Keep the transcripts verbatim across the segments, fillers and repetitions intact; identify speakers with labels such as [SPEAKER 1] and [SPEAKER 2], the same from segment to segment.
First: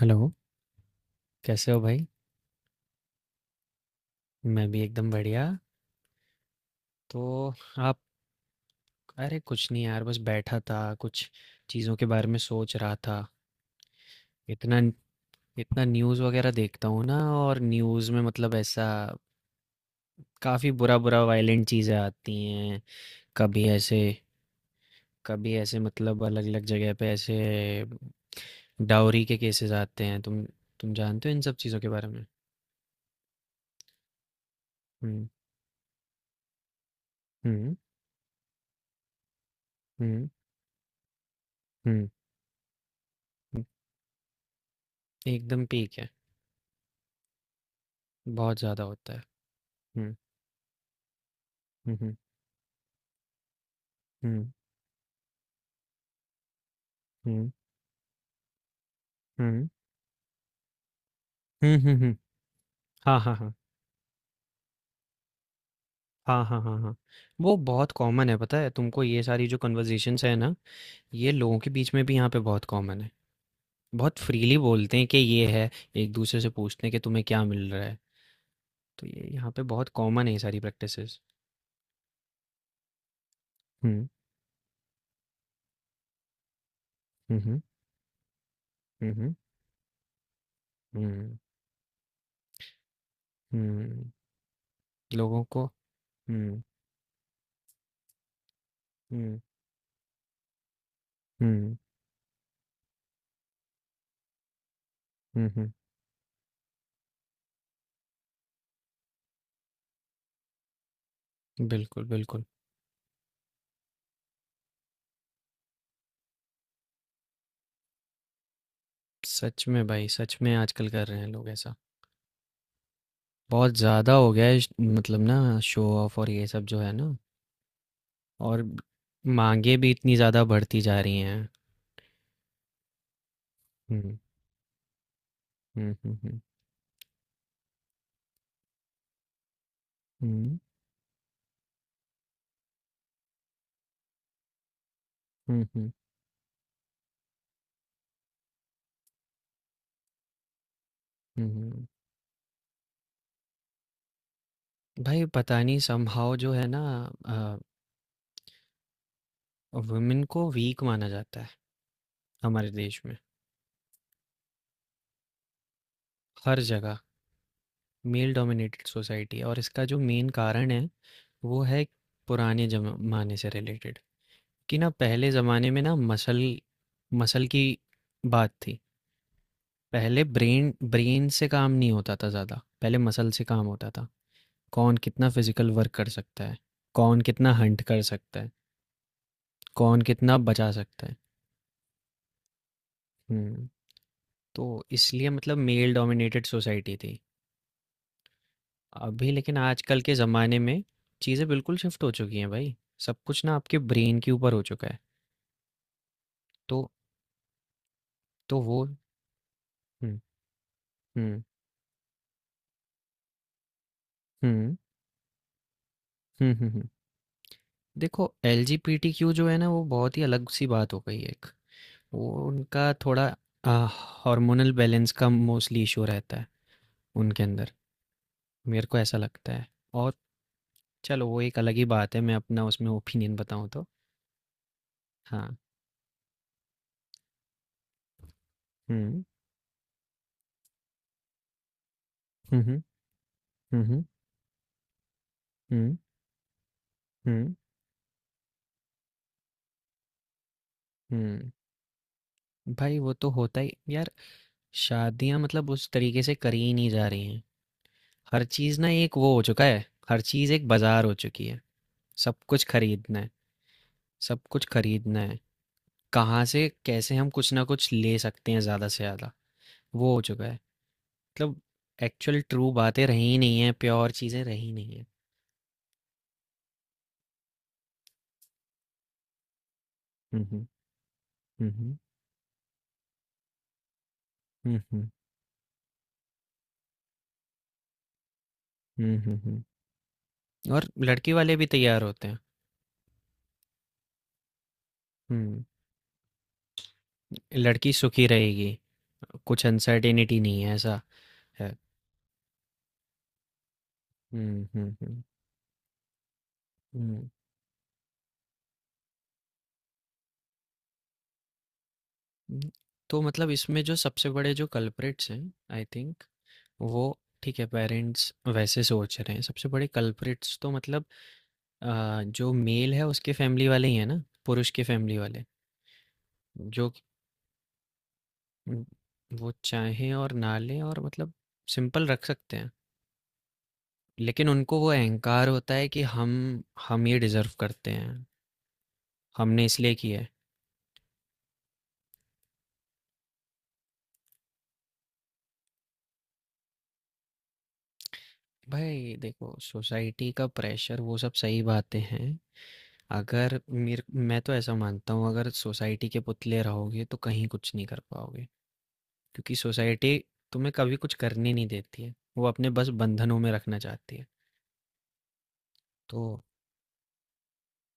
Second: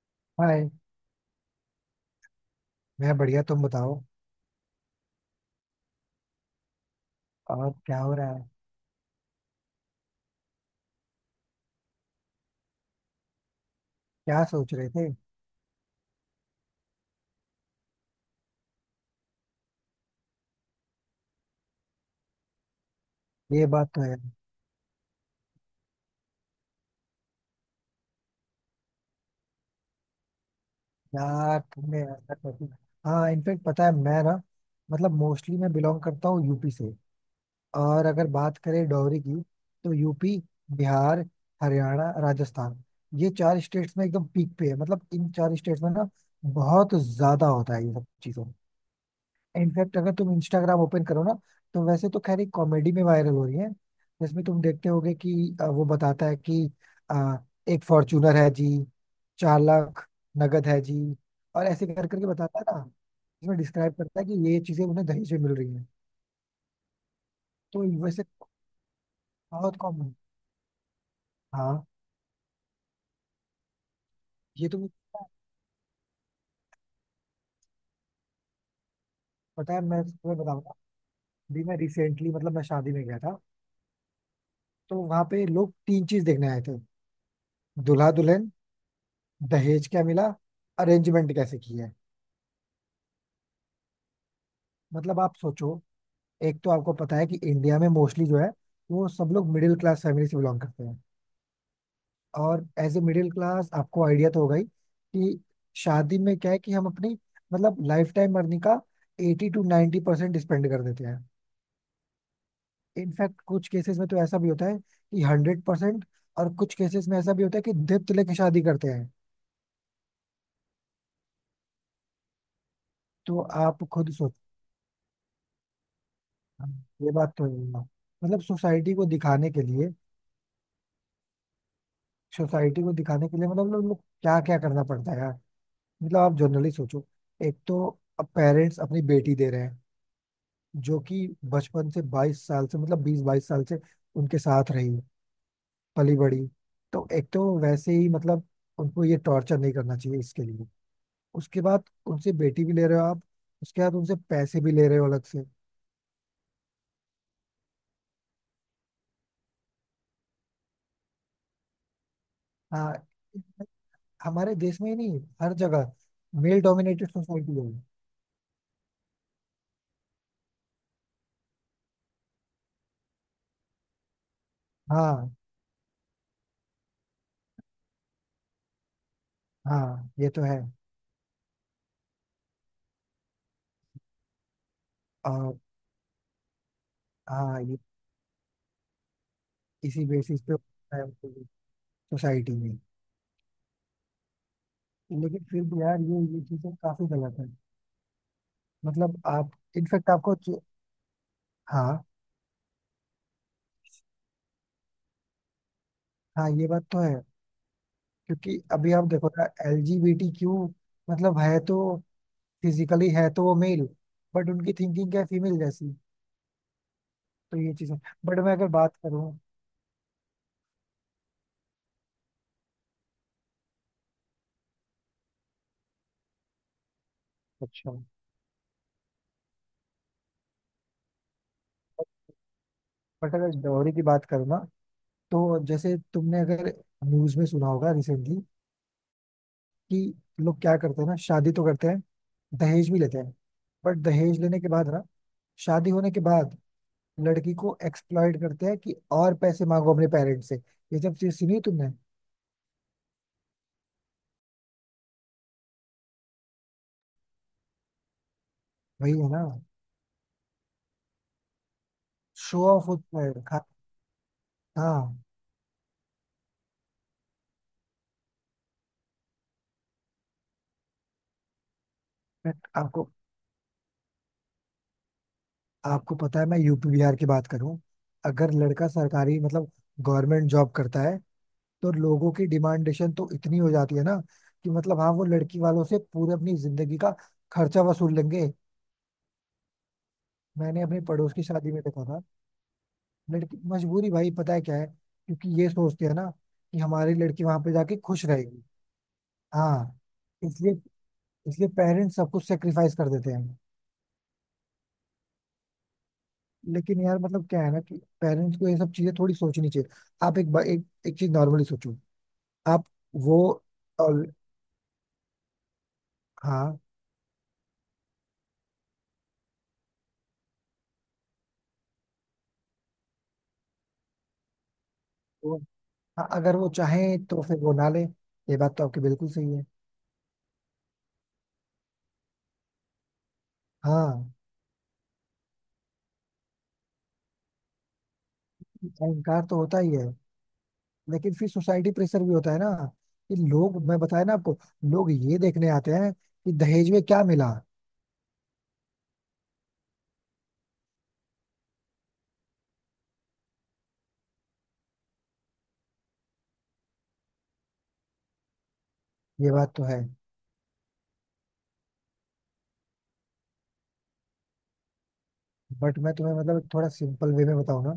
[SPEAKER 1] Hello,
[SPEAKER 2] hi.
[SPEAKER 1] कैसे हो भाई?
[SPEAKER 2] मैं बढ़िया, तुम बताओ।
[SPEAKER 1] मैं भी एकदम बढ़िया। तो
[SPEAKER 2] और
[SPEAKER 1] आप
[SPEAKER 2] क्या हो रहा है?
[SPEAKER 1] अरे कुछ नहीं यार, बस बैठा था, कुछ चीज़ों के बारे में सोच रहा था।
[SPEAKER 2] क्या सोच
[SPEAKER 1] इतना
[SPEAKER 2] रहे थे?
[SPEAKER 1] इतना न्यूज़ वगैरह देखता हूँ ना, और न्यूज़ में मतलब ऐसा काफ़ी बुरा बुरा वायलेंट चीज़ें आती हैं। कभी
[SPEAKER 2] ये बात
[SPEAKER 1] ऐसे
[SPEAKER 2] तो है।
[SPEAKER 1] कभी ऐसे मतलब अलग अलग जगह पे ऐसे डाउरी के केसेस आते हैं। तुम तुम जानते हो इन सब
[SPEAKER 2] यार
[SPEAKER 1] चीज़ों के
[SPEAKER 2] तुमने
[SPEAKER 1] बारे में?
[SPEAKER 2] ऐसा कर दिया, हाँ इनफेक्ट पता है, मैं ना मतलब
[SPEAKER 1] हम्म।
[SPEAKER 2] मोस्टली मैं बिलोंग करता हूँ यूपी से।
[SPEAKER 1] हम्म।
[SPEAKER 2] और अगर बात करें डॉवरी की, तो
[SPEAKER 1] हम्म।
[SPEAKER 2] यूपी, बिहार,
[SPEAKER 1] हम्म।
[SPEAKER 2] हरियाणा, राजस्थान, ये चार
[SPEAKER 1] हम्म,
[SPEAKER 2] स्टेट्स में एकदम पीक पे है। मतलब इन चार
[SPEAKER 1] एकदम
[SPEAKER 2] स्टेट्स में
[SPEAKER 1] पीक
[SPEAKER 2] ना
[SPEAKER 1] है।
[SPEAKER 2] बहुत ज्यादा होता है ये सब चीजें।
[SPEAKER 1] बहुत ज़्यादा होता है।
[SPEAKER 2] इनफैक्ट अगर
[SPEAKER 1] हम्म।
[SPEAKER 2] तुम इंस्टाग्राम ओपन करो ना, तो
[SPEAKER 1] हुँ,
[SPEAKER 2] वैसे
[SPEAKER 1] हुँ।
[SPEAKER 2] तो खैर एक कॉमेडी में वायरल हो रही है, जिसमें
[SPEAKER 1] हुँ,
[SPEAKER 2] तुम देखते होगे कि अ, वो बताता है कि अ,
[SPEAKER 1] हुँ,
[SPEAKER 2] एक फॉर्च्यूनर है जी, चार
[SPEAKER 1] हुँ।
[SPEAKER 2] लाख नगद है जी, और
[SPEAKER 1] हुँ,
[SPEAKER 2] ऐसे
[SPEAKER 1] हुँ,
[SPEAKER 2] कर
[SPEAKER 1] हुँ।
[SPEAKER 2] करके बताता है ना।
[SPEAKER 1] हाँ, हाँ, हाँ।
[SPEAKER 2] इसमें डिस्क्राइब करता है कि ये चीजें उन्हें दहेज में मिल रही हैं।
[SPEAKER 1] हाँ, हाँ, हाँ, हाँ। वो
[SPEAKER 2] तो
[SPEAKER 1] बहुत
[SPEAKER 2] ये वैसे
[SPEAKER 1] कॉमन है पता है, तुमको ये सारी जो
[SPEAKER 2] बहुत कॉमन।
[SPEAKER 1] कन्वर्सेशंस है ना, ये लोगों के
[SPEAKER 2] हाँ
[SPEAKER 1] बीच में भी यहाँ पे बहुत कॉमन है। बहुत फ्रीली
[SPEAKER 2] ये तो मुझे
[SPEAKER 1] बोलते हैं कि
[SPEAKER 2] पता है।
[SPEAKER 1] ये है, एक-दूसरे से पूछते हैं कि तुम्हें क्या मिल रहा है। तो ये यहाँ पे
[SPEAKER 2] पता है,
[SPEAKER 1] बहुत
[SPEAKER 2] मैं
[SPEAKER 1] कॉमन है ये
[SPEAKER 2] तुम्हें
[SPEAKER 1] सारी
[SPEAKER 2] बताऊंगा
[SPEAKER 1] प्रैक्टिसेस।
[SPEAKER 2] भी। मैं रिसेंटली मतलब मैं शादी में गया था,
[SPEAKER 1] हुँ,
[SPEAKER 2] तो वहां पे लोग तीन चीज देखने आए थे।
[SPEAKER 1] हुँ, हुँ,
[SPEAKER 2] दूल्हा दुल्हन,
[SPEAKER 1] हुँ, हुँ,
[SPEAKER 2] दहेज क्या मिला, अरेंजमेंट
[SPEAKER 1] हुँ,
[SPEAKER 2] कैसे की है।
[SPEAKER 1] हुँ।
[SPEAKER 2] मतलब आप
[SPEAKER 1] लोगों को।
[SPEAKER 2] सोचो, एक
[SPEAKER 1] हुँ,
[SPEAKER 2] तो आपको पता है कि इंडिया में मोस्टली जो है वो सब
[SPEAKER 1] हुँ,
[SPEAKER 2] लोग मिडिल क्लास फैमिली से बिलोंग करते हैं।
[SPEAKER 1] हुँ,
[SPEAKER 2] और एज ए मिडिल क्लास आपको आइडिया तो होगा ही कि
[SPEAKER 1] हुँ, हुँ।
[SPEAKER 2] शादी में क्या है कि हम अपनी मतलब लाइफ टाइम अर्निंग का eighty to ninety percent spend कर देते हैं।
[SPEAKER 1] बिल्कुल, बिल्कुल।
[SPEAKER 2] इनफैक्ट कुछ केसेस में तो ऐसा भी होता है कि हंड्रेड परसेंट, और कुछ केसेस में ऐसा भी होता है कि दत्त लेके शादी करते हैं।
[SPEAKER 1] सच में भाई, सच में आजकल कर रहे हैं लोग ऐसा।
[SPEAKER 2] तो
[SPEAKER 1] बहुत
[SPEAKER 2] आप खुद
[SPEAKER 1] ज़्यादा हो
[SPEAKER 2] सोच,
[SPEAKER 1] गया है श- मतलब ना शो ऑफ और ये सब जो है
[SPEAKER 2] ये
[SPEAKER 1] ना।
[SPEAKER 2] बात तो है ना। मतलब
[SPEAKER 1] और
[SPEAKER 2] सोसाइटी को दिखाने के
[SPEAKER 1] मांगे
[SPEAKER 2] लिए,
[SPEAKER 1] भी इतनी ज़्यादा बढ़ती जा रही हैं।
[SPEAKER 2] सोसाइटी को दिखाने के लिए मतलब लोग
[SPEAKER 1] हम्म।
[SPEAKER 2] क्या क्या करना पड़ता है यार।
[SPEAKER 1] हम्म।
[SPEAKER 2] मतलब आप
[SPEAKER 1] हम्म।
[SPEAKER 2] जनरली सोचो, एक तो पेरेंट्स अपनी बेटी दे रहे हैं,
[SPEAKER 1] हम्म।
[SPEAKER 2] जो कि बचपन से बाईस साल से मतलब बीस बाईस साल से उनके साथ रही,
[SPEAKER 1] हम्म। हम्म।
[SPEAKER 2] पली बड़ी। तो एक तो वैसे ही मतलब उनको ये टॉर्चर नहीं करना चाहिए इसके लिए।
[SPEAKER 1] हम्म,
[SPEAKER 2] उसके बाद
[SPEAKER 1] हम्म।
[SPEAKER 2] उनसे बेटी भी ले रहे हो आप, उसके बाद उनसे पैसे भी ले रहे हो अलग
[SPEAKER 1] भाई
[SPEAKER 2] से।
[SPEAKER 1] पता नहीं समहाउ जो है ना, वुमेन को वीक माना जाता है हमारे देश
[SPEAKER 2] हाँ,
[SPEAKER 1] में।
[SPEAKER 2] हमारे देश में ही नहीं, हर जगह
[SPEAKER 1] हर
[SPEAKER 2] मेल
[SPEAKER 1] जगह
[SPEAKER 2] डोमिनेटेड सोसाइटी है।
[SPEAKER 1] मेल डोमिनेटेड सोसाइटी है, और इसका जो मेन कारण है वो है पुराने जमाने से रिलेटेड। कि ना
[SPEAKER 2] हाँ,
[SPEAKER 1] पहले ज़माने में ना मसल मसल की बात थी।
[SPEAKER 2] हाँ
[SPEAKER 1] पहले
[SPEAKER 2] ये तो है।
[SPEAKER 1] ब्रेन ब्रेन से काम नहीं होता था ज़्यादा, पहले मसल से काम होता था। कौन कितना
[SPEAKER 2] और
[SPEAKER 1] फिजिकल वर्क कर सकता है, कौन कितना
[SPEAKER 2] हाँ, ये
[SPEAKER 1] हंट कर सकता है, कौन
[SPEAKER 2] इसी
[SPEAKER 1] कितना
[SPEAKER 2] बेसिस पे
[SPEAKER 1] बचा सकता है।
[SPEAKER 2] सोसाइटी में।
[SPEAKER 1] हम्म। तो इसलिए
[SPEAKER 2] लेकिन
[SPEAKER 1] मतलब
[SPEAKER 2] फिर भी
[SPEAKER 1] मेल
[SPEAKER 2] यार ये ये
[SPEAKER 1] डोमिनेटेड
[SPEAKER 2] चीजें
[SPEAKER 1] सोसाइटी
[SPEAKER 2] काफी
[SPEAKER 1] थी।
[SPEAKER 2] गलत है। मतलब
[SPEAKER 1] अभी
[SPEAKER 2] आप
[SPEAKER 1] लेकिन आजकल
[SPEAKER 2] इनफेक्ट
[SPEAKER 1] के
[SPEAKER 2] आपको
[SPEAKER 1] ज़माने
[SPEAKER 2] च-
[SPEAKER 1] में चीज़ें बिल्कुल शिफ्ट
[SPEAKER 2] हाँ,
[SPEAKER 1] हो चुकी हैं भाई। सब कुछ ना आपके ब्रेन के ऊपर हो चुका है।
[SPEAKER 2] हाँ ये बात
[SPEAKER 1] तो
[SPEAKER 2] तो है। क्योंकि
[SPEAKER 1] तो वो।
[SPEAKER 2] अभी आप देखो ना,
[SPEAKER 1] हम्म।
[SPEAKER 2] एलजीबीटीक्यू मतलब
[SPEAKER 1] हम्म।
[SPEAKER 2] है तो, फिजिकली है तो वो मेल, बट उनकी
[SPEAKER 1] हम्म।
[SPEAKER 2] थिंकिंग क्या है फीमेल जैसी।
[SPEAKER 1] हम्म। हम्म। हम्म।
[SPEAKER 2] तो ये चीजें
[SPEAKER 1] देखो
[SPEAKER 2] बट मैं
[SPEAKER 1] एल
[SPEAKER 2] अगर
[SPEAKER 1] जी पी
[SPEAKER 2] बात
[SPEAKER 1] टी
[SPEAKER 2] करूँ।
[SPEAKER 1] क्यू जो है ना, वो बहुत ही अलग सी बात हो गई है एक। वो उनका थोड़ा अ, हार्मोनल बैलेंस का मोस्टली इशू रहता है उनके अंदर,
[SPEAKER 2] अच्छा।
[SPEAKER 1] मेरे को ऐसा लगता है। और चलो वो एक अलग ही बात है, मैं अपना उसमें
[SPEAKER 2] बट
[SPEAKER 1] ओपिनियन
[SPEAKER 2] अगर
[SPEAKER 1] बताऊं तो।
[SPEAKER 2] डॉरी की बात करूँ ना,
[SPEAKER 1] हाँ।
[SPEAKER 2] तो जैसे तुमने अगर न्यूज में सुना होगा रिसेंटली,
[SPEAKER 1] हम्म।
[SPEAKER 2] कि लोग क्या करते हैं ना, शादी तो करते हैं,
[SPEAKER 1] हम्म।
[SPEAKER 2] दहेज भी
[SPEAKER 1] हम्म।
[SPEAKER 2] लेते हैं, बट
[SPEAKER 1] हम्म।
[SPEAKER 2] दहेज लेने के बाद ना, शादी
[SPEAKER 1] हम्म।
[SPEAKER 2] होने के बाद, लड़की
[SPEAKER 1] हम्म।
[SPEAKER 2] को एक्सप्लॉइट करते हैं कि और पैसे मांगो अपने पेरेंट्स से। ये सब चीज
[SPEAKER 1] हम्म।
[SPEAKER 2] सुनी तुमने?
[SPEAKER 1] भाई वो तो होता ही यार। शादियां मतलब उस तरीके से करी ही नहीं जा रही हैं। हर चीज़ ना
[SPEAKER 2] वही
[SPEAKER 1] एक
[SPEAKER 2] है
[SPEAKER 1] वो हो
[SPEAKER 2] ना,
[SPEAKER 1] चुका है, हर चीज़ एक बाजार हो चुकी है। सब कुछ
[SPEAKER 2] शो ऑफ
[SPEAKER 1] खरीदना
[SPEAKER 2] होता
[SPEAKER 1] है।
[SPEAKER 2] है खा-
[SPEAKER 1] सब कुछ
[SPEAKER 2] हाँ।
[SPEAKER 1] खरीदना है। कहाँ से कैसे हम कुछ ना कुछ ले सकते हैं ज़्यादा से ज़्यादा, वो हो चुका है। मतलब एक्चुअल
[SPEAKER 2] मैं
[SPEAKER 1] ट्रू बातें
[SPEAKER 2] आपको,
[SPEAKER 1] रही ही नहीं है, प्योर चीज़ें रही नहीं है।
[SPEAKER 2] आपको पता है, मैं यूपी बिहार की बात करूं, अगर लड़का सरकारी मतलब
[SPEAKER 1] हुँ,
[SPEAKER 2] गवर्नमेंट
[SPEAKER 1] हुँ।
[SPEAKER 2] जॉब करता है,
[SPEAKER 1] हुँ,
[SPEAKER 2] तो
[SPEAKER 1] हुँ।
[SPEAKER 2] लोगों की डिमांडेशन तो इतनी हो जाती है ना कि
[SPEAKER 1] हुँ,
[SPEAKER 2] मतलब
[SPEAKER 1] हुँ।
[SPEAKER 2] हाँ वो लड़की वालों से पूरे अपनी जिंदगी का खर्चा वसूल लेंगे।
[SPEAKER 1] हुँ, हुँ, हुँ।
[SPEAKER 2] मैंने
[SPEAKER 1] और
[SPEAKER 2] अपने
[SPEAKER 1] लड़के
[SPEAKER 2] पड़ोस की
[SPEAKER 1] वाले भी
[SPEAKER 2] शादी में
[SPEAKER 1] तैयार
[SPEAKER 2] देखा था।
[SPEAKER 1] होते हैं।
[SPEAKER 2] लड़की मजबूरी भाई, पता है क्या है, क्योंकि
[SPEAKER 1] हुँ,
[SPEAKER 2] ये सोचते हैं ना कि हमारी लड़की वहां पे
[SPEAKER 1] लड़की
[SPEAKER 2] जाके खुश
[SPEAKER 1] सुखी
[SPEAKER 2] रहेगी।
[SPEAKER 1] रहेगी, कुछ
[SPEAKER 2] हाँ,
[SPEAKER 1] अनसर्टेनिटी नहीं है,
[SPEAKER 2] इसलिए,
[SPEAKER 1] ऐसा
[SPEAKER 2] इसलिए
[SPEAKER 1] है।
[SPEAKER 2] पेरेंट्स सब कुछ सेक्रीफाइस कर देते हैं।
[SPEAKER 1] हुँ, हुँ, हुँ।
[SPEAKER 2] लेकिन यार
[SPEAKER 1] हुँ,
[SPEAKER 2] मतलब क्या है ना कि पेरेंट्स को ये सब चीजें थोड़ी सोचनी चाहिए। आप एक बा- एक, एक चीज नॉर्मली सोचो।
[SPEAKER 1] हुँ।
[SPEAKER 2] आप
[SPEAKER 1] तो
[SPEAKER 2] वो
[SPEAKER 1] मतलब इसमें जो
[SPEAKER 2] और
[SPEAKER 1] सबसे बड़े जो कल्प्रिट्स हैं आई थिंक,
[SPEAKER 2] हाँ
[SPEAKER 1] वो ठीक है पेरेंट्स वैसे सोच रहे हैं, सबसे बड़े कल्प्रिट्स तो मतलब अ, जो मेल है उसके फैमिली वाले ही हैं ना, पुरुष के फैमिली वाले,
[SPEAKER 2] वो। हाँ, अगर वो
[SPEAKER 1] जो
[SPEAKER 2] चाहे तो फिर वो ना ले। ये बात
[SPEAKER 1] उम,
[SPEAKER 2] तो आपकी बिल्कुल
[SPEAKER 1] वो
[SPEAKER 2] सही है।
[SPEAKER 1] चाहें और ना लें, और मतलब सिंपल रख सकते हैं।
[SPEAKER 2] हाँ,
[SPEAKER 1] लेकिन उनको वो अहंकार होता है कि हम हम ये डिज़र्व करते हैं,
[SPEAKER 2] अहंकार तो
[SPEAKER 1] हमने
[SPEAKER 2] होता
[SPEAKER 1] इसलिए
[SPEAKER 2] ही है,
[SPEAKER 1] किया है।
[SPEAKER 2] लेकिन फिर सोसाइटी प्रेशर भी होता है ना, कि लोग मैं बताया ना आपको, लोग ये देखने आते हैं कि दहेज में क्या मिला।
[SPEAKER 1] भाई देखो सोसाइटी का प्रेशर वो सब सही बातें हैं। अगर मेर मैं तो ऐसा मानता हूँ अगर सोसाइटी के पुतले रहोगे तो कहीं कुछ नहीं कर पाओगे।
[SPEAKER 2] ये
[SPEAKER 1] क्योंकि
[SPEAKER 2] बात तो है।
[SPEAKER 1] सोसाइटी तुम्हें कभी कुछ करने नहीं देती है। वो अपने बस बंधनों में रखना चाहती है।
[SPEAKER 2] बट मैं
[SPEAKER 1] तो
[SPEAKER 2] तुम्हें मतलब थोड़ा सिंपल वे में बताऊँ ना,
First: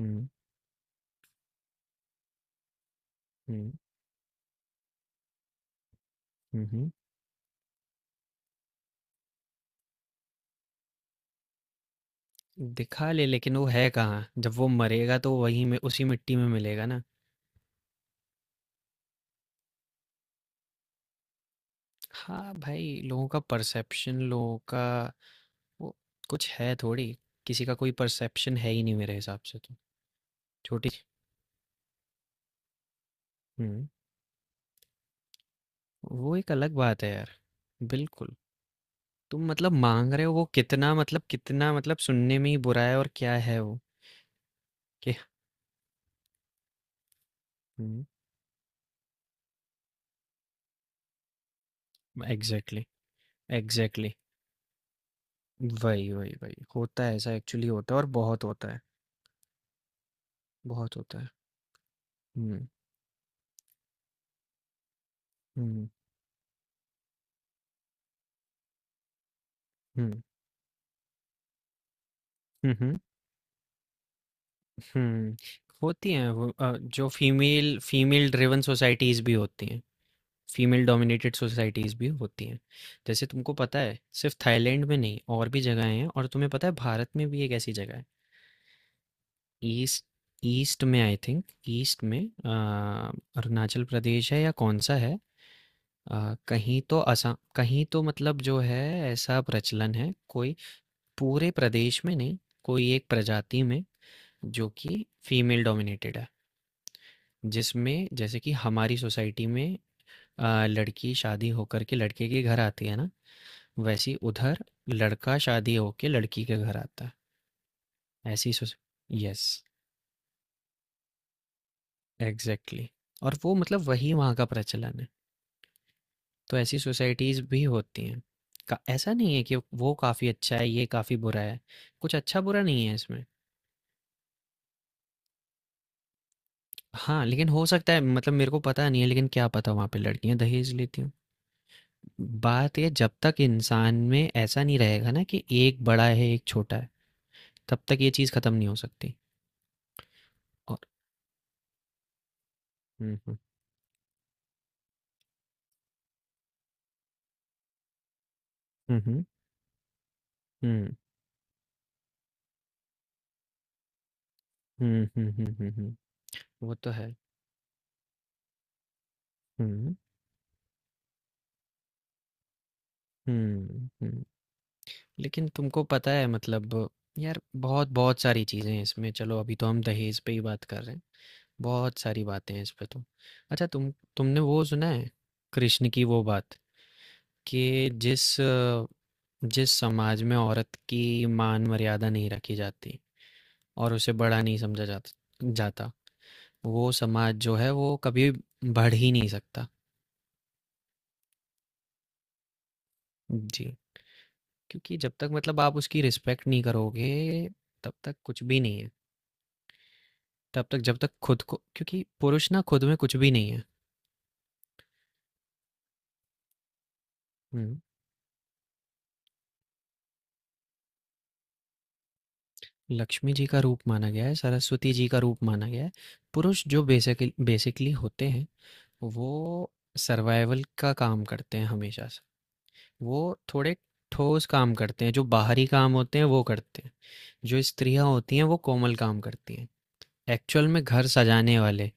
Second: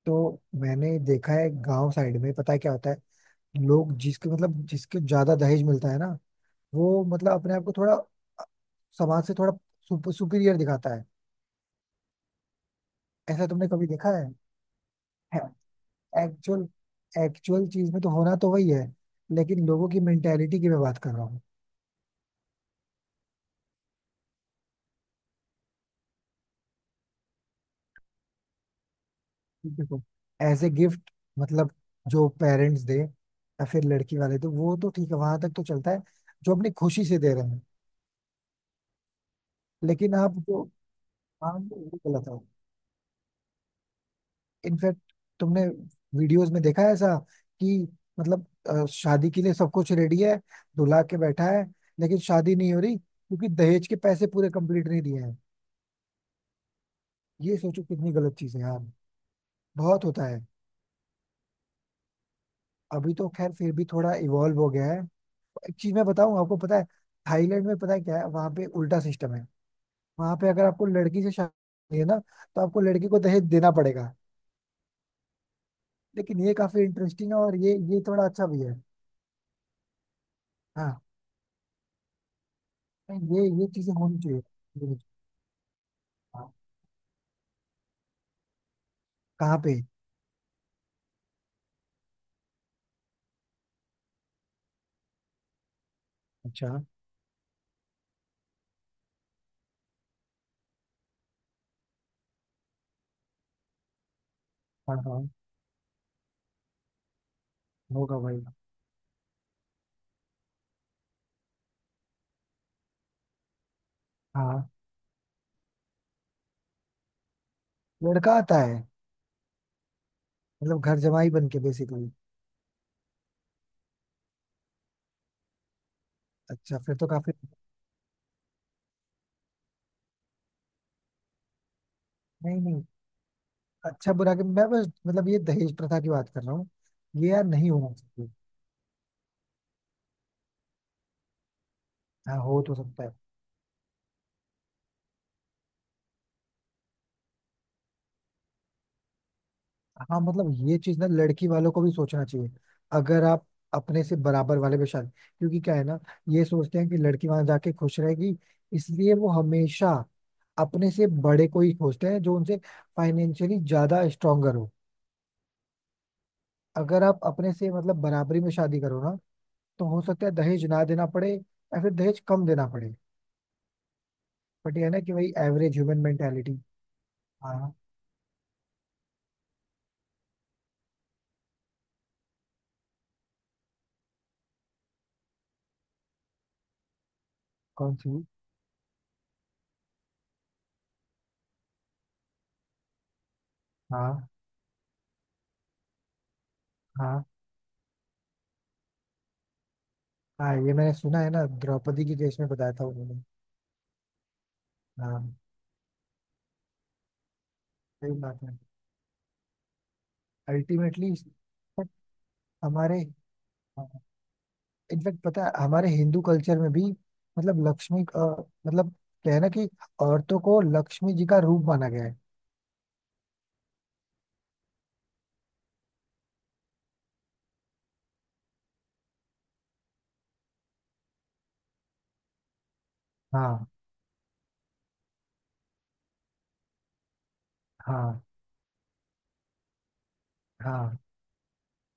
[SPEAKER 1] हुँ,
[SPEAKER 2] तो मैंने देखा है गांव साइड में, पता है क्या होता है,
[SPEAKER 1] हुँ।
[SPEAKER 2] लोग जिसके मतलब जिसके ज्यादा दहेज मिलता है ना,
[SPEAKER 1] हुँ, हुँ।
[SPEAKER 2] वो मतलब अपने आप को थोड़ा अ, समाज से थोड़ा सुप, सुपीरियर दिखाता है।
[SPEAKER 1] दिखा ले,
[SPEAKER 2] ऐसा
[SPEAKER 1] लेकिन वो
[SPEAKER 2] तुमने कभी
[SPEAKER 1] है
[SPEAKER 2] देखा
[SPEAKER 1] कहाँ?
[SPEAKER 2] है?
[SPEAKER 1] जब वो मरेगा तो वही में उसी मिट्टी में
[SPEAKER 2] एक्चुअल,
[SPEAKER 1] मिलेगा ना।
[SPEAKER 2] एक्चुअल चीज में तो होना तो वही है, लेकिन लोगों की मेंटेलिटी की मैं बात कर रहा हूँ।
[SPEAKER 1] हाँ भाई, लोगों का परसेप्शन, लोगों का वो कुछ है थोड़ी। किसी का कोई परसेप्शन है ही नहीं मेरे हिसाब से तो।
[SPEAKER 2] देखो, एज ए
[SPEAKER 1] छोटी।
[SPEAKER 2] गिफ्ट मतलब जो पेरेंट्स दे या फिर
[SPEAKER 1] हुँ,
[SPEAKER 2] लड़की वाले, तो वो तो ठीक है, वहां तक तो चलता है,
[SPEAKER 1] वो एक
[SPEAKER 2] जो अपनी
[SPEAKER 1] अलग बात
[SPEAKER 2] खुशी
[SPEAKER 1] है
[SPEAKER 2] से
[SPEAKER 1] यार।
[SPEAKER 2] दे रहे हैं।
[SPEAKER 1] बिल्कुल, तुम मतलब माँग
[SPEAKER 2] लेकिन
[SPEAKER 1] रहे हो
[SPEAKER 2] आप
[SPEAKER 1] वो
[SPEAKER 2] जो,
[SPEAKER 1] कितना मतलब
[SPEAKER 2] हाँ
[SPEAKER 1] कितना मतलब
[SPEAKER 2] वो गलत
[SPEAKER 1] सुनने
[SPEAKER 2] है।
[SPEAKER 1] में ही बुरा है और क्या है वो?
[SPEAKER 2] इनफैक्ट
[SPEAKER 1] कि
[SPEAKER 2] तुमने वीडियोस में देखा है ऐसा कि
[SPEAKER 1] हुँ,
[SPEAKER 2] मतलब अ, शादी के लिए सब कुछ रेडी है, दुल्हा के बैठा है, लेकिन शादी नहीं हो
[SPEAKER 1] एग्ज़ैक्टली,
[SPEAKER 2] रही क्योंकि दहेज के
[SPEAKER 1] एग्ज़ैक्टली।
[SPEAKER 2] पैसे पूरे कंप्लीट नहीं दिए हैं।
[SPEAKER 1] वही, वही, वही। होता है ऐसा,
[SPEAKER 2] ये
[SPEAKER 1] एक्चुअली
[SPEAKER 2] सोचो
[SPEAKER 1] होता है और
[SPEAKER 2] कितनी गलत
[SPEAKER 1] बहुत
[SPEAKER 2] चीज है
[SPEAKER 1] होता है,
[SPEAKER 2] यार, बहुत होता है।
[SPEAKER 1] बहुत होता है। हुँ,
[SPEAKER 2] अभी तो खैर फिर भी थोड़ा इवॉल्व हो गया है।
[SPEAKER 1] हुँ,
[SPEAKER 2] एक
[SPEAKER 1] हुँ।
[SPEAKER 2] चीज मैं बताऊं आपको, पता है, थाईलैंड में पता है क्या है, वहां पे उल्टा सिस्टम है। वहां पे अगर आपको लड़की से शादी करनी है ना, तो
[SPEAKER 1] हुँ,
[SPEAKER 2] आपको
[SPEAKER 1] हुँ।
[SPEAKER 2] लड़की को दहेज देना पड़ेगा।
[SPEAKER 1] हम्म, होती हैं
[SPEAKER 2] लेकिन
[SPEAKER 1] वो
[SPEAKER 2] ये
[SPEAKER 1] अ,
[SPEAKER 2] काफी
[SPEAKER 1] जो
[SPEAKER 2] इंटरेस्टिंग है, और ये
[SPEAKER 1] फीमेल
[SPEAKER 2] ये थोड़ा
[SPEAKER 1] फीमेल
[SPEAKER 2] अच्छा
[SPEAKER 1] ड्रिवन
[SPEAKER 2] भी है।
[SPEAKER 1] सोसाइटीज़ भी होती हैं, फीमेल
[SPEAKER 2] हाँ
[SPEAKER 1] डोमिनेटेड सोसाइटीज़ भी होती हैं। जैसे
[SPEAKER 2] ये
[SPEAKER 1] तुमको
[SPEAKER 2] ये
[SPEAKER 1] पता
[SPEAKER 2] चीजें
[SPEAKER 1] है
[SPEAKER 2] होनी
[SPEAKER 1] सिर्फ थाईलैंड में
[SPEAKER 2] चाहिए।
[SPEAKER 1] नहीं और भी जगहें हैं, और
[SPEAKER 2] हाँ,
[SPEAKER 1] तुम्हें पता है भारत में भी एक ऐसी जगह है।
[SPEAKER 2] कहाँ पे?
[SPEAKER 1] ईस्ट ईस्ट में आई थिंक, ईस्ट में अ, अरुणाचल प्रदेश है या कौन सा है, अ,
[SPEAKER 2] अच्छा।
[SPEAKER 1] कहीं तो असम कहीं तो मतलब जो है, ऐसा प्रचलन है कोई। पूरे प्रदेश में नहीं, कोई एक प्रजाति में जो
[SPEAKER 2] हाँ
[SPEAKER 1] कि
[SPEAKER 2] हाँ,
[SPEAKER 1] फीमेल डोमिनेटेड है। जिसमें
[SPEAKER 2] होगा
[SPEAKER 1] जैसे
[SPEAKER 2] भाई।
[SPEAKER 1] कि हमारी सोसाइटी में अ, लड़की शादी होकर के लड़के के घर आती है ना, वैसी उधर
[SPEAKER 2] हाँ,
[SPEAKER 1] लड़का शादी होके लड़की के घर आता है।
[SPEAKER 2] लड़का
[SPEAKER 1] ऐसी
[SPEAKER 2] आता
[SPEAKER 1] सोस
[SPEAKER 2] है,
[SPEAKER 1] यस,
[SPEAKER 2] मतलब घर जमाई बन के बेसिकली।
[SPEAKER 1] एग्जैक्टली। और वो मतलब वही वहाँ का प्रचलन है। तो ऐसी
[SPEAKER 2] अच्छा, फिर तो काफी।
[SPEAKER 1] सोसाइटीज भी होती हैं। का ऐसा नहीं है कि वो काफ़ी अच्छा है ये काफ़ी बुरा है, कुछ अच्छा
[SPEAKER 2] नहीं
[SPEAKER 1] बुरा
[SPEAKER 2] नहीं,
[SPEAKER 1] नहीं है इसमें।
[SPEAKER 2] अच्छा बुरा के मैं बस मतलब ये दहेज प्रथा की बात कर रहा हूँ।
[SPEAKER 1] हाँ
[SPEAKER 2] ये यार
[SPEAKER 1] लेकिन हो
[SPEAKER 2] नहीं
[SPEAKER 1] सकता
[SPEAKER 2] होना
[SPEAKER 1] है
[SPEAKER 2] चाहिए।
[SPEAKER 1] मतलब मेरे को पता नहीं है, लेकिन क्या पता वहाँ पे लड़कियाँ दहेज लेती हों।
[SPEAKER 2] हाँ हो तो
[SPEAKER 1] बात ये,
[SPEAKER 2] सकता
[SPEAKER 1] जब
[SPEAKER 2] है।
[SPEAKER 1] तक इंसान में ऐसा नहीं रहेगा ना कि एक बड़ा है एक छोटा है, तब तक ये चीज़ खत्म नहीं हो सकती।
[SPEAKER 2] हाँ मतलब
[SPEAKER 1] और
[SPEAKER 2] ये चीज ना लड़की वालों को भी सोचना चाहिए।
[SPEAKER 1] हुँ,
[SPEAKER 2] अगर
[SPEAKER 1] हुँ,
[SPEAKER 2] आप अपने से बराबर वाले पे शादी, क्योंकि क्या है ना, ये सोचते हैं कि लड़की वहां जाके खुश रहेगी,
[SPEAKER 1] हुँ,
[SPEAKER 2] इसलिए
[SPEAKER 1] हुँ,
[SPEAKER 2] वो हमेशा अपने
[SPEAKER 1] हुँ,
[SPEAKER 2] से बड़े को ही खोजते हैं जो उनसे फाइनेंशियली ज्यादा स्ट्रोंगर हो।
[SPEAKER 1] हुँ, हुँ, हुँ, हुँ, हुँ, वो तो
[SPEAKER 2] अगर
[SPEAKER 1] है।
[SPEAKER 2] आप अपने से मतलब बराबरी में शादी करो ना, तो
[SPEAKER 1] हुँ,
[SPEAKER 2] हो सकता है दहेज ना देना पड़े या फिर दहेज कम देना पड़े।
[SPEAKER 1] हुँ, हुँ।
[SPEAKER 2] बट ये है ना कि वही
[SPEAKER 1] लेकिन
[SPEAKER 2] एवरेज
[SPEAKER 1] तुमको
[SPEAKER 2] ह्यूमन
[SPEAKER 1] पता है
[SPEAKER 2] मेंटेलिटी।
[SPEAKER 1] मतलब, यार
[SPEAKER 2] हाँ।
[SPEAKER 1] बहुत बहुत सारी चीज़ें हैं इसमें, चलो अभी तो हम दहेज पे ही बात कर रहे हैं, बहुत सारी बातें हैं इस पे तो। अच्छा तुम तुमने वो सुना है, कृष्ण की वो बात कि
[SPEAKER 2] कौन सी?
[SPEAKER 1] जिस अ, जिस समाज में औरत की मान मर्यादा नहीं रखी जाती, और उसे
[SPEAKER 2] हाँ,
[SPEAKER 1] बड़ा नहीं समझा जाता जाता, वो
[SPEAKER 2] हाँ
[SPEAKER 1] समाज जो है वो कभी बढ़ ही नहीं सकता।
[SPEAKER 2] हाँ ये मैंने सुना है ना, द्रौपदी के केस में बताया था उन्होंने।
[SPEAKER 1] जी। क्योंकि जब तक
[SPEAKER 2] हाँ,
[SPEAKER 1] मतलब आप उसकी रिस्पेक्ट नहीं करोगे तब
[SPEAKER 2] सही
[SPEAKER 1] तक कुछ
[SPEAKER 2] बात है।
[SPEAKER 1] भी नहीं है। तब तक जब तक
[SPEAKER 2] अल्टीमेटली
[SPEAKER 1] खुद को, क्योंकि पुरुष ना खुद में
[SPEAKER 2] हमारे,
[SPEAKER 1] कुछ भी नहीं है।
[SPEAKER 2] इनफैक्ट पता है हमारे हिंदू कल्चर में भी, मतलब
[SPEAKER 1] हम्म।
[SPEAKER 2] लक्ष्मी अ, मतलब क्या है ना कि औरतों को लक्ष्मी जी का रूप माना गया है।
[SPEAKER 1] लक्ष्मी जी का रूप माना गया है, सरस्वती जी का रूप माना गया है। पुरुष जो बेसिकली बेसिकली होते हैं, वो सर्वाइवल का काम करते हैं हमेशा से। वो
[SPEAKER 2] हाँ,
[SPEAKER 1] थोड़े ठोस काम करते हैं, जो बाहरी काम होते हैं वो करते हैं। जो स्त्रियां
[SPEAKER 2] हाँ,
[SPEAKER 1] होती हैं वो कोमल काम करती हैं, एक्चुअल में
[SPEAKER 2] हाँ।
[SPEAKER 1] घर सजाने वाले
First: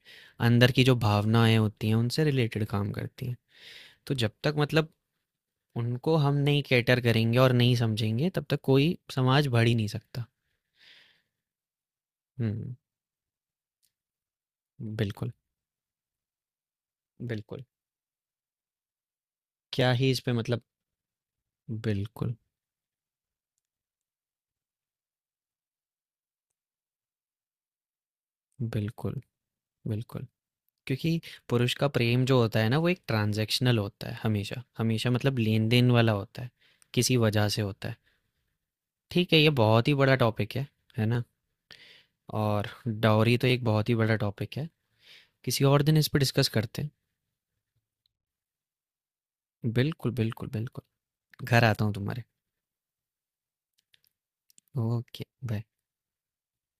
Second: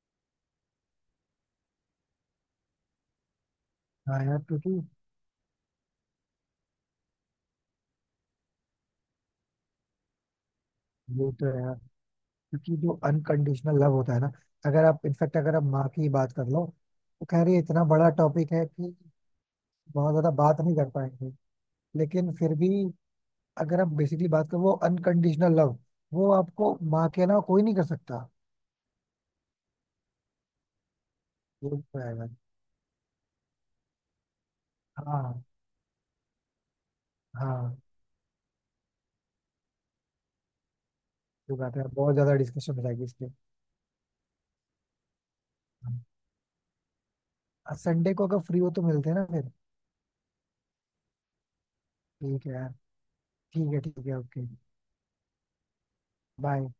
[SPEAKER 1] अंदर की जो भावनाएं होती हैं उनसे रिलेटेड काम करती हैं। तो
[SPEAKER 2] हाँ
[SPEAKER 1] जब
[SPEAKER 2] यार
[SPEAKER 1] तक
[SPEAKER 2] क्योंकि
[SPEAKER 1] मतलब उनको हम नहीं कैटर करेंगे और नहीं समझेंगे, तब तक कोई समाज बढ़ ही नहीं सकता।
[SPEAKER 2] ये तो है,
[SPEAKER 1] हम्म।
[SPEAKER 2] क्योंकि जो अनकंडीशनल लव होता है ना, अगर आप
[SPEAKER 1] बिल्कुल।
[SPEAKER 2] इनफैक्ट अगर आप माँ की बात कर लो, तो कह रही है
[SPEAKER 1] बिल्कुल।
[SPEAKER 2] इतना बड़ा टॉपिक है कि
[SPEAKER 1] क्या ही
[SPEAKER 2] बहुत
[SPEAKER 1] इस
[SPEAKER 2] ज्यादा
[SPEAKER 1] पे
[SPEAKER 2] बात
[SPEAKER 1] मतलब।
[SPEAKER 2] नहीं कर पाएंगे। लेकिन
[SPEAKER 1] बिल्कुल
[SPEAKER 2] फिर भी, अगर आप बेसिकली बात करो, वो अनकंडीशनल लव वो आपको माँ के अलावा कोई नहीं कर सकता।
[SPEAKER 1] बिल्कुल बिल्कुल। क्योंकि
[SPEAKER 2] ये
[SPEAKER 1] पुरुष का
[SPEAKER 2] तो है
[SPEAKER 1] प्रेम
[SPEAKER 2] भाई।
[SPEAKER 1] जो होता है ना वो एक ट्रांजैक्शनल होता है, हमेशा हमेशा मतलब
[SPEAKER 2] हाँ।
[SPEAKER 1] लेन देन वाला होता है, किसी वजह से
[SPEAKER 2] हाँ,
[SPEAKER 1] होता है। ठीक है, ये बहुत ही बड़ा टॉपिक है है ना?
[SPEAKER 2] जो बात है बहुत ज्यादा
[SPEAKER 1] और
[SPEAKER 2] डिस्कशन हो जाएगी इस पे।
[SPEAKER 1] डाउरी तो एक बहुत ही बड़ा टॉपिक है, किसी और दिन
[SPEAKER 2] हाँ।
[SPEAKER 1] इस पर डिस्कस करते हैं।
[SPEAKER 2] संडे को अगर फ्री हो तो मिलते हैं ना फिर।
[SPEAKER 1] बिल्कुल बिल्कुल बिल्कुल, घर आता हूँ तुम्हारे।
[SPEAKER 2] ठीक है यार, ठीक है, ठीक है, ओके।
[SPEAKER 1] Okay, bye.
[SPEAKER 2] बाय।